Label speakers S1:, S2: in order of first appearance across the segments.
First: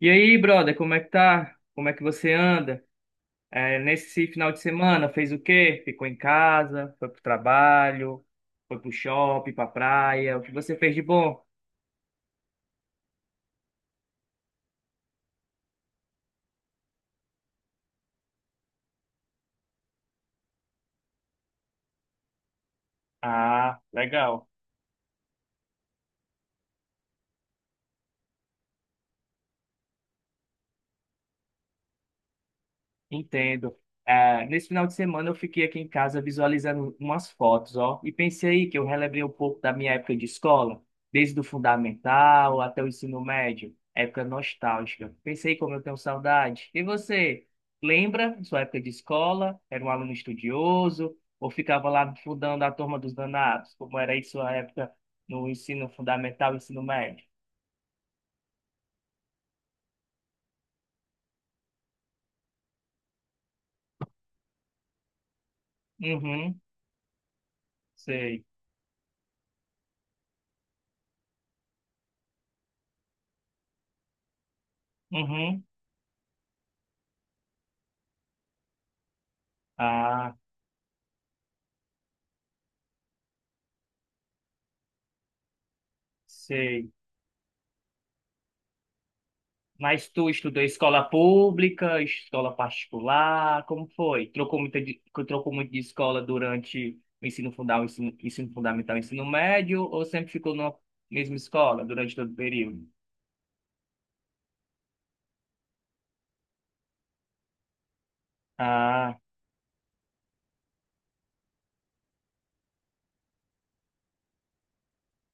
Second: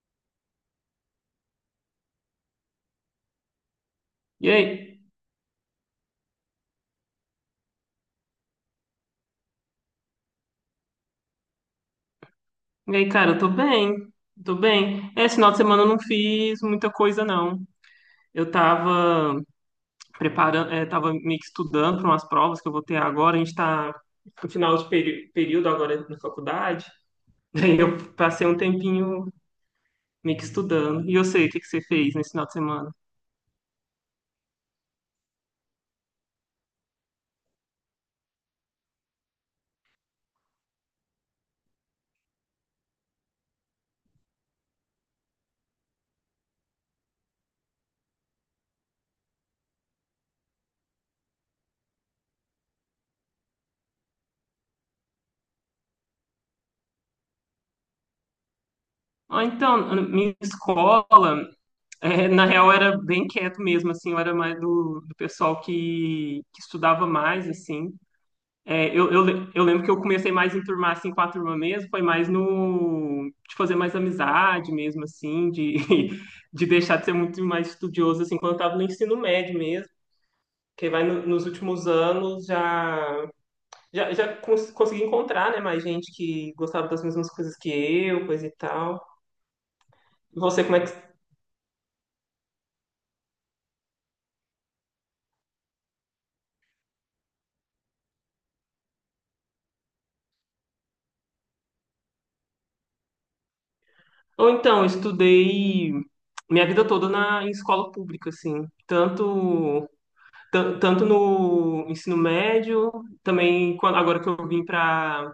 S1: E aí, brother, como é que tá? Como é que você anda? É, nesse final
S2: E
S1: de
S2: aí?
S1: semana, fez o quê? Ficou em casa, foi pro trabalho, foi pro shopping, pra praia, o que você fez de bom?
S2: E aí, cara, eu tô bem. Tô bem. Esse final de semana eu não fiz muita coisa, não. Eu tava preparando, tava meio que estudando para umas provas que eu vou ter agora. A gente
S1: Ah,
S2: tá
S1: legal.
S2: no final de período agora na faculdade. Daí eu passei um tempinho meio que estudando. E eu sei o que que você fez nesse final de semana.
S1: Entendo. Ah, nesse final de semana eu fiquei aqui em casa visualizando umas fotos, ó, e pensei que eu relembrei um pouco da minha época de escola, desde o fundamental até o ensino médio, época nostálgica. Pensei como eu tenho saudade. E você, lembra sua época de escola? Era um aluno estudioso ou ficava lá fundando a turma dos danados? Como era aí sua época no ensino fundamental e ensino médio?
S2: Ah, então, na minha escola, na real, era bem quieto mesmo, assim, eu era mais do pessoal que,
S1: Uhum,
S2: que estudava mais, assim.
S1: sei.
S2: É, eu lembro que eu comecei mais em enturmar assim, com a turma mesmo, foi mais no de fazer mais amizade mesmo, assim,
S1: Uhum,
S2: de, de deixar de ser muito mais estudioso assim, quando eu estava no ensino médio mesmo,
S1: ah,
S2: que vai nos últimos anos já, consegui encontrar, né, mais gente que gostava
S1: sei.
S2: das mesmas coisas que eu, coisa e tal.
S1: Mas tu
S2: E
S1: estudou
S2: você, como é
S1: escola
S2: que.
S1: pública, escola particular, como foi? Trocou muito de escola durante o ensino fundamental, ensino fundamental, ensino médio, ou sempre ficou na mesma escola durante todo o período?
S2: Ou então, eu estudei minha vida toda em escola pública, assim,
S1: Ah,
S2: tanto no ensino médio, também quando, agora que eu vim para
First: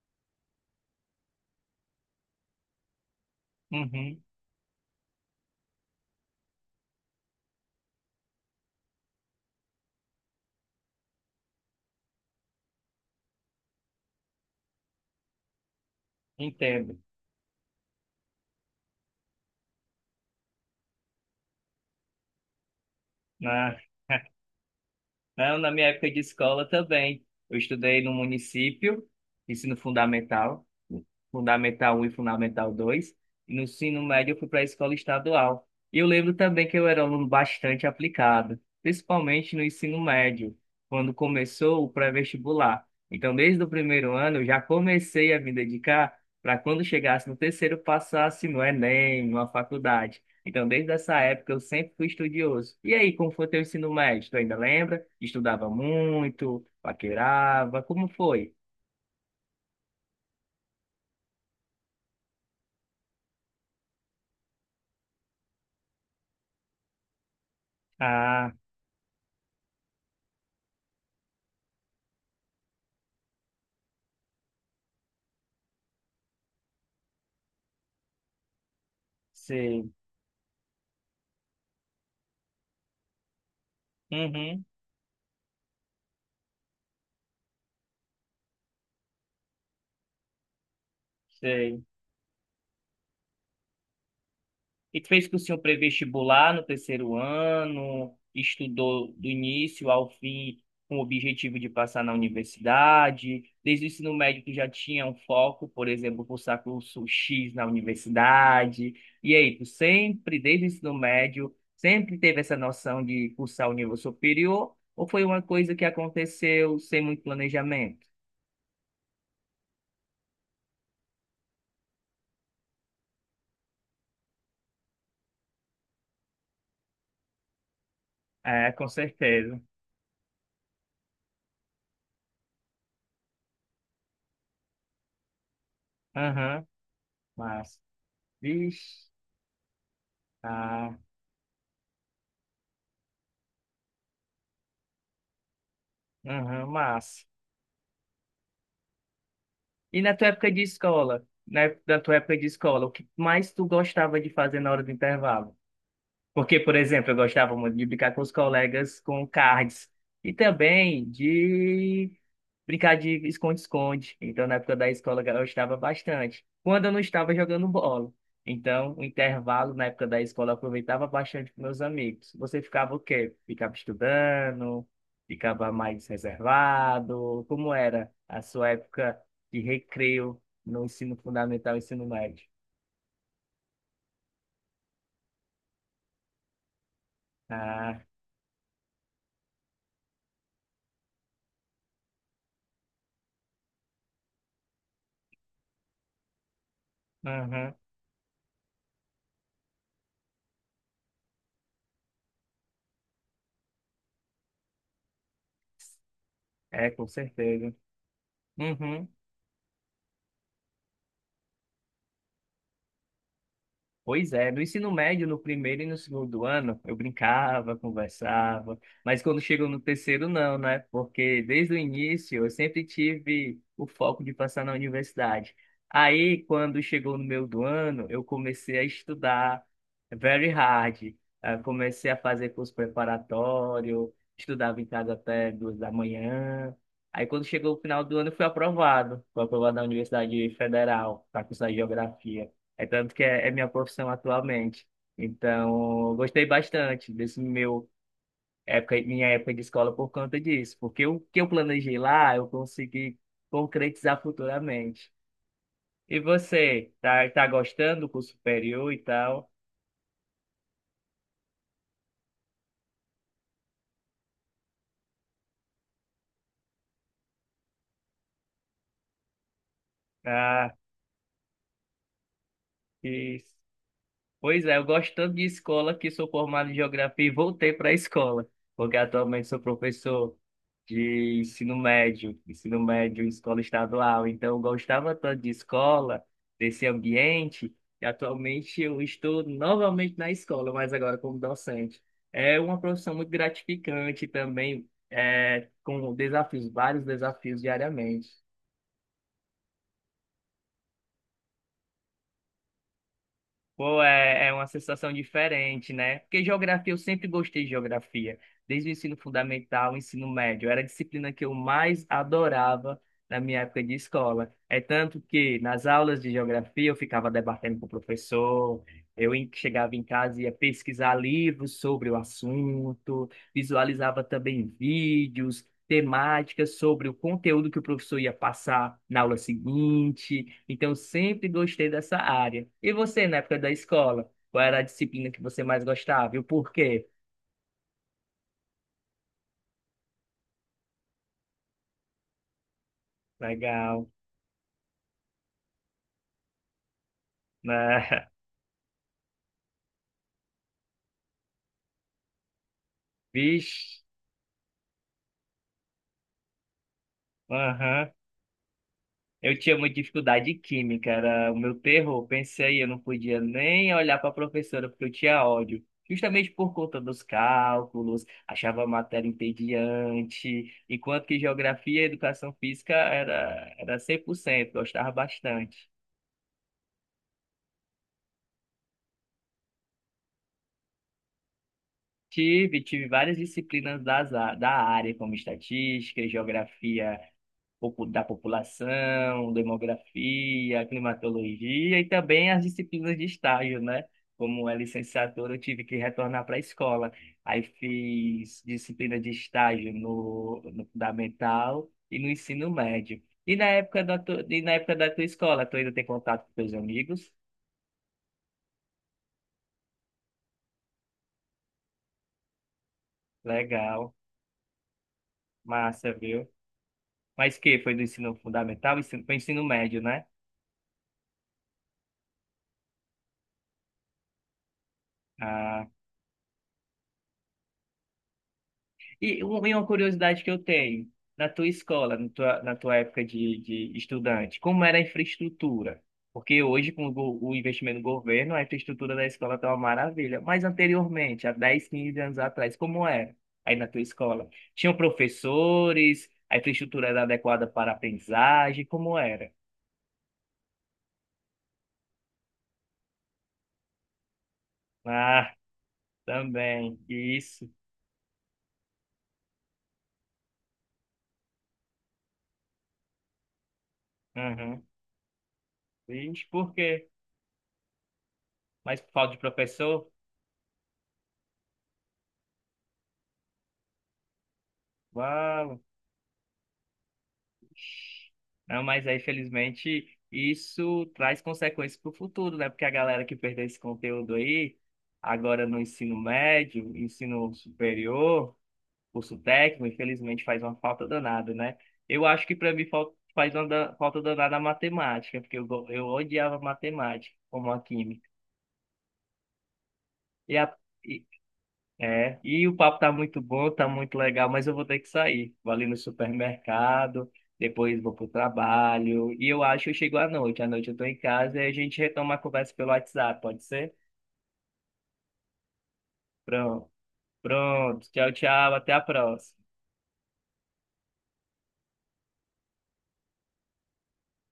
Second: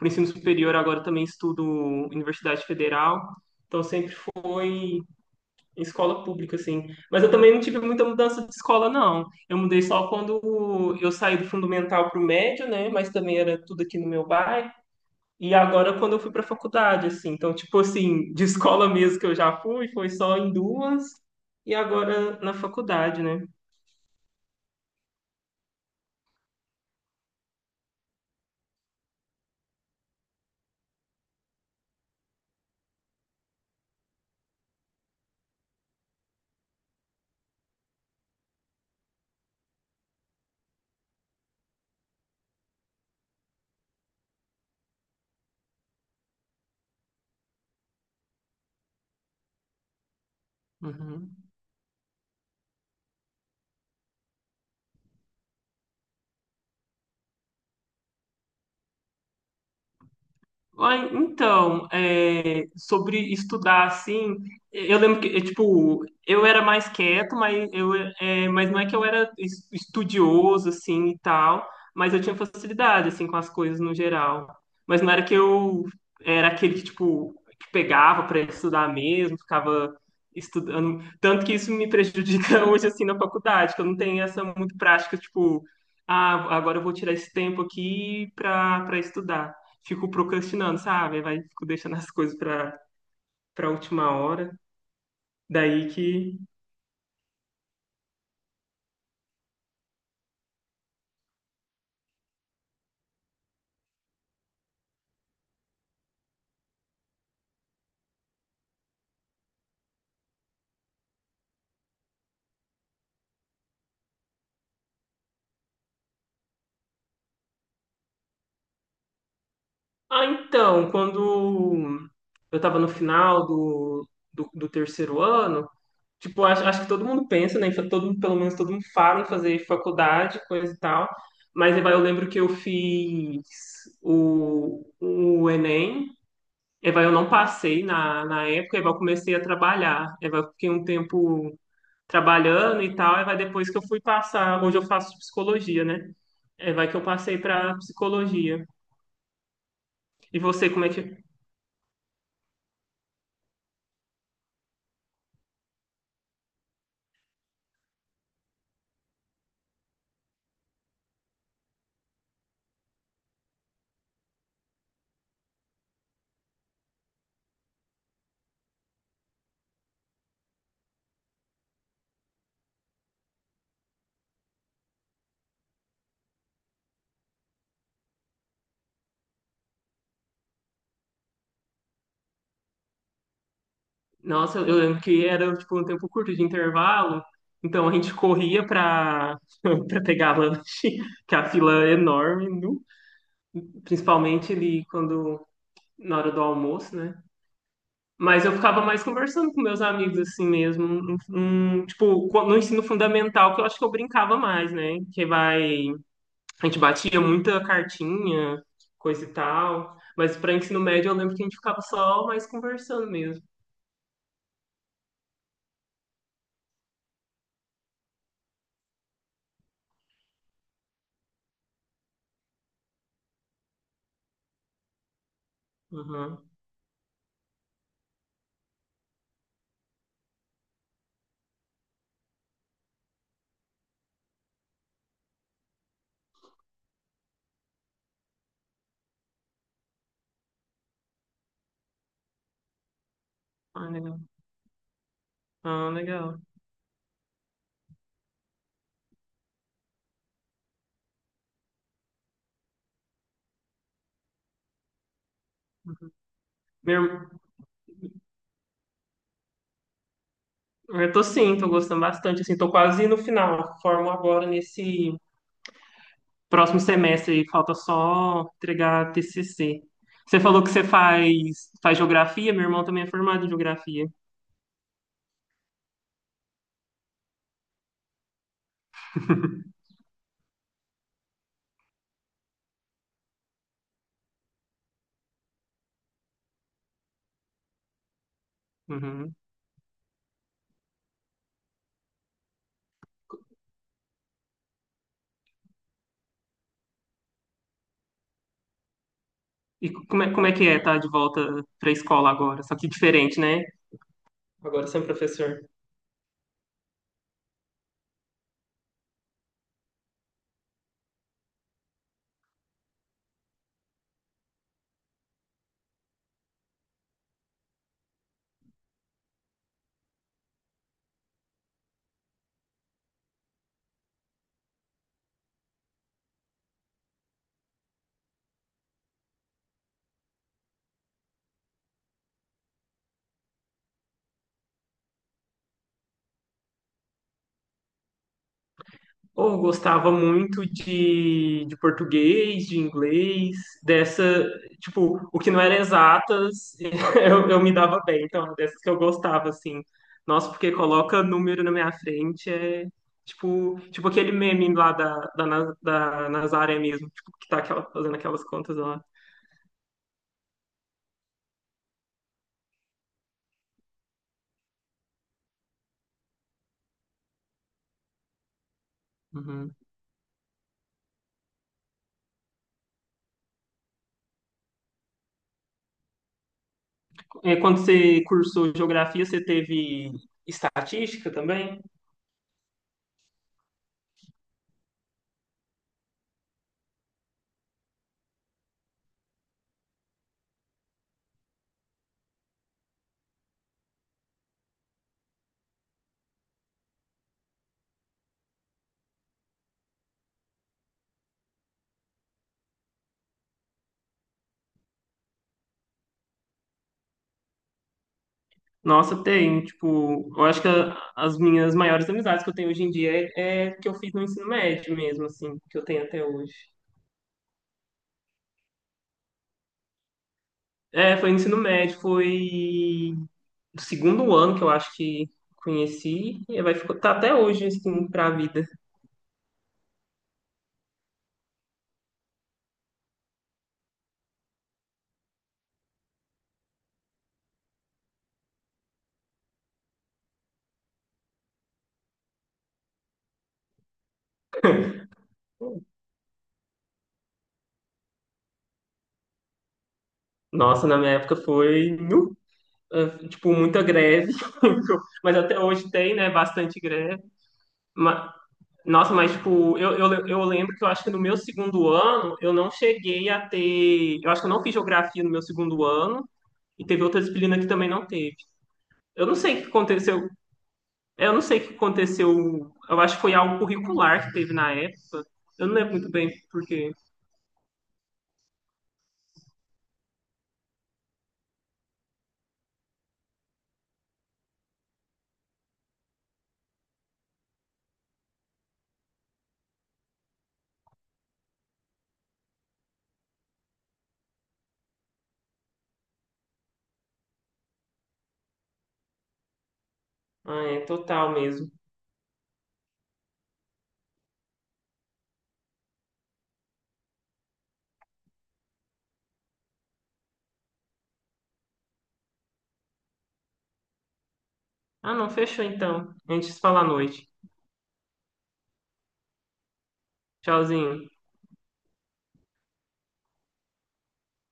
S2: o ensino superior, agora também estudo Universidade Federal, então sempre
S1: uhum,
S2: fui em escola pública, assim. Mas eu também não tive muita mudança de escola, não. Eu mudei só quando eu saí do fundamental para o médio, né? Mas também era tudo aqui no meu bairro. E agora quando eu fui para a
S1: entendo.
S2: faculdade, assim. Então, tipo assim, de escola mesmo que eu já fui, foi só em duas. E agora na faculdade, né?
S1: Né? Não, na minha época de escola também. Eu estudei no município, ensino fundamental, fundamental um e fundamental 2 e no ensino médio eu fui para a escola estadual. E eu lembro também que eu era um aluno bastante aplicado, principalmente no ensino médio, quando começou o pré-vestibular. Então, desde o primeiro ano, eu já comecei a me dedicar para quando chegasse no terceiro, passasse no Enem, numa faculdade. Então, desde essa
S2: Uhum.
S1: época, eu sempre fui estudioso. E aí, como foi teu ensino médio? Tu ainda lembra? Estudava muito, paquerava, como foi?
S2: Ai, então, é, sobre estudar assim, eu lembro que, é, tipo, eu era mais quieto, mas, eu, é,
S1: Ah,
S2: mas não é que eu era estudioso, assim, e tal, mas eu tinha facilidade, assim, com as coisas no geral. Mas não era que eu era aquele que, tipo, que pegava para estudar mesmo,
S1: sei.
S2: ficava estudando. Tanto que isso me prejudica hoje, assim, na faculdade, que eu não tenho essa
S1: Uhum,
S2: muito prática, tipo, ah, agora eu vou tirar esse tempo aqui para estudar, fico procrastinando, sabe? Vai, fico
S1: sei.
S2: deixando as coisas para última hora.
S1: E tu fez cursinho
S2: Daí que.
S1: pré-vestibular no terceiro ano, estudou do início ao fim com o objetivo de passar na universidade. Desde o ensino médio tu já tinha um foco, por exemplo, cursar curso X na universidade. E aí, tu sempre, desde o ensino médio, sempre teve essa noção de cursar o nível superior, ou foi uma coisa que aconteceu sem muito planejamento?
S2: Ah, então, quando eu estava no final do terceiro ano, tipo, acho que todo mundo pensa, né? Todo mundo, pelo menos
S1: É,
S2: todo mundo
S1: com
S2: fala em
S1: certeza.
S2: fazer faculdade, coisa e tal. Mas aí vai, eu lembro que eu fiz o Enem.
S1: Aham,
S2: Aí vai, eu não
S1: mas,
S2: passei na época, aí vai, eu
S1: vixe,
S2: comecei a trabalhar. Aí vai, eu fiquei um
S1: ah,
S2: tempo trabalhando e tal, e vai depois que eu fui passar, hoje eu faço psicologia, né?
S1: aham,
S2: É, vai que eu
S1: mas.
S2: passei para psicologia.
S1: E na tua
S2: E
S1: época de
S2: você, como é que.
S1: escola, né? Na tua época de escola, o que mais tu gostava de fazer na hora do intervalo? Porque, por exemplo, eu gostava muito de brincar com os colegas com cards e também de brincar de esconde-esconde. Então, na época da escola, eu gostava bastante. Quando eu não estava jogando bola. Então, o intervalo na época da escola eu aproveitava bastante com meus amigos. Você ficava o quê? Ficava estudando? Ficava mais reservado? Como era a sua época de recreio no ensino fundamental e ensino médio?
S2: Nossa, eu lembro que era tipo um tempo curto de intervalo, então a
S1: Ah,
S2: gente corria para pegar lanche, que a fila é enorme, nu. Principalmente ali quando na hora do almoço, né?
S1: aham,
S2: Mas eu ficava mais conversando com meus amigos assim mesmo, tipo, no ensino fundamental, que eu acho que eu brincava mais, né? Que vai a gente
S1: é, com
S2: batia muita
S1: certeza.
S2: cartinha,
S1: Uhum.
S2: coisa e tal. Mas para ensino médio eu lembro que a gente ficava só mais conversando mesmo.
S1: Pois é, no ensino médio, no primeiro e no segundo ano, eu brincava, conversava, mas quando chegou no terceiro, não, né? Porque desde o início eu sempre tive o foco de passar na universidade. Aí,
S2: Uhum.
S1: quando chegou no meio do ano, eu comecei a estudar very hard. Ah, comecei a fazer curso preparatório, estudava em casa até 2h da manhã. Aí, quando chegou o final do ano, eu fui aprovado. Fui aprovado na Universidade Federal para cursar Geografia. É tanto que é minha
S2: Ah,
S1: profissão
S2: legal.
S1: atualmente.
S2: Ah,
S1: Então, eu
S2: legal.
S1: gostei bastante minha época de escola por conta disso, porque o que eu planejei lá, eu consegui concretizar futuramente.
S2: Uhum.
S1: E você,
S2: Meu irmão,
S1: tá gostando do curso superior e tal?
S2: eu tô sim, tô gostando bastante, assim, tô quase no final. Formo agora nesse próximo semestre e falta só entregar TCC. Você falou que
S1: Ah,
S2: você faz, faz geografia, meu irmão também é formado em
S1: isso.
S2: geografia.
S1: Pois é, eu gosto tanto de escola que sou formado em geografia e voltei para a escola, porque atualmente sou professor de ensino médio em escola estadual. Então, eu gostava tanto de escola, desse ambiente, e atualmente eu
S2: Uhum.
S1: estou novamente na escola, mas agora como docente. É uma profissão muito gratificante também, é, com desafios, vários desafios diariamente.
S2: E como é que é estar de volta para a escola agora? Só que diferente, né?
S1: Pô, é, é uma
S2: Agora você é um
S1: sensação
S2: professor.
S1: diferente, né? Porque geografia, eu sempre gostei de geografia, desde o ensino fundamental, o ensino médio. Era a disciplina que eu mais adorava na minha época de escola. É tanto que nas aulas de geografia eu ficava debatendo com o professor, chegava em casa e ia pesquisar livros sobre o assunto, visualizava também vídeos, temáticas, sobre o conteúdo que o professor ia passar na aula seguinte. Então, sempre gostei dessa área. E você, na época da escola, qual era a disciplina que você mais gostava e o porquê?
S2: Ou gostava muito de português, de inglês,
S1: Legal,
S2: dessa, tipo, o que não era exatas, eu me dava bem.
S1: né?
S2: Então, dessas que eu gostava, assim. Nossa, porque coloca número na minha frente, é tipo,
S1: Vixe,
S2: tipo aquele meme lá da Nazaré mesmo, tipo, que tá aquela
S1: aham.
S2: fazendo aquelas contas lá.
S1: Eu tinha muita dificuldade de química, era o meu terror. Pensei, eu não podia nem olhar para a professora porque eu tinha ódio. Justamente por conta dos cálculos, achava a matéria
S2: Uhum.
S1: entediante, enquanto que geografia e educação física era, era 100% gostava bastante.
S2: É, quando você cursou geografia, você teve estatística também?
S1: Tive, tive várias disciplinas da área, como estatística, geografia pouco da população, demografia, climatologia e também as disciplinas de estágio, né? Como é licenciatura, eu tive que retornar para a escola. Aí fiz disciplina de estágio no fundamental e no ensino médio. E na época e na época da tua escola, tu ainda tem contato com teus amigos?
S2: Nossa, tem, tipo, eu acho que as minhas maiores amizades que eu tenho hoje em dia é, é que eu fiz
S1: Legal,
S2: no ensino médio mesmo, assim, que eu tenho
S1: massa,
S2: até
S1: viu?
S2: hoje.
S1: Mas que foi do ensino fundamental, ensino, foi ensino médio, né?
S2: É, foi no ensino médio, foi do segundo ano que eu acho que
S1: Ah,
S2: conheci, e vai ficar, tá até hoje, assim, pra vida.
S1: e uma curiosidade que eu tenho, na tua escola, na tua época de estudante, como era a infraestrutura? Porque hoje, com o, o investimento do governo, a infraestrutura da escola está uma maravilha. Mas anteriormente, há 10 15 anos atrás, como era aí na tua escola? Tinham professores, a infraestrutura era adequada para a aprendizagem, como era?
S2: Nossa, na minha época foi, nu, tipo, muita greve, mas
S1: Ah,
S2: até hoje tem, né, bastante
S1: também,
S2: greve.
S1: isso.
S2: Ma- Nossa, mas tipo, eu lembro que eu acho que no meu segundo ano eu não cheguei a ter. Eu acho que eu não fiz
S1: Uhum.
S2: geografia no meu segundo ano
S1: Vixe, por
S2: e teve
S1: quê?
S2: outra disciplina que também não teve.
S1: Mas por
S2: Eu
S1: falta
S2: não
S1: de
S2: sei o que
S1: professor?
S2: aconteceu. Eu não sei o que aconteceu. Eu acho que foi algo curricular que teve na época. Eu não lembro muito bem por quê.
S1: Não, mas aí, felizmente, isso traz consequências para o futuro, né? Porque a galera que perdeu esse conteúdo aí, agora no ensino médio, ensino superior, curso técnico, infelizmente faz uma falta danada, né? Eu acho que para mim faz uma falta danada a matemática, porque eu odiava matemática, como a química.
S2: Ah, é total mesmo.
S1: É, e o papo tá muito bom, tá muito legal, mas eu vou ter que sair. Vou ali no supermercado, depois vou pro trabalho, e eu acho que eu chego à noite. À noite eu tô em casa e a gente retoma a conversa pelo WhatsApp, pode ser?
S2: Ah, não, fechou então. A gente se fala à
S1: Pronto,
S2: noite.
S1: pronto. Tchau, tchau, até a próxima.
S2: Tchauzinho.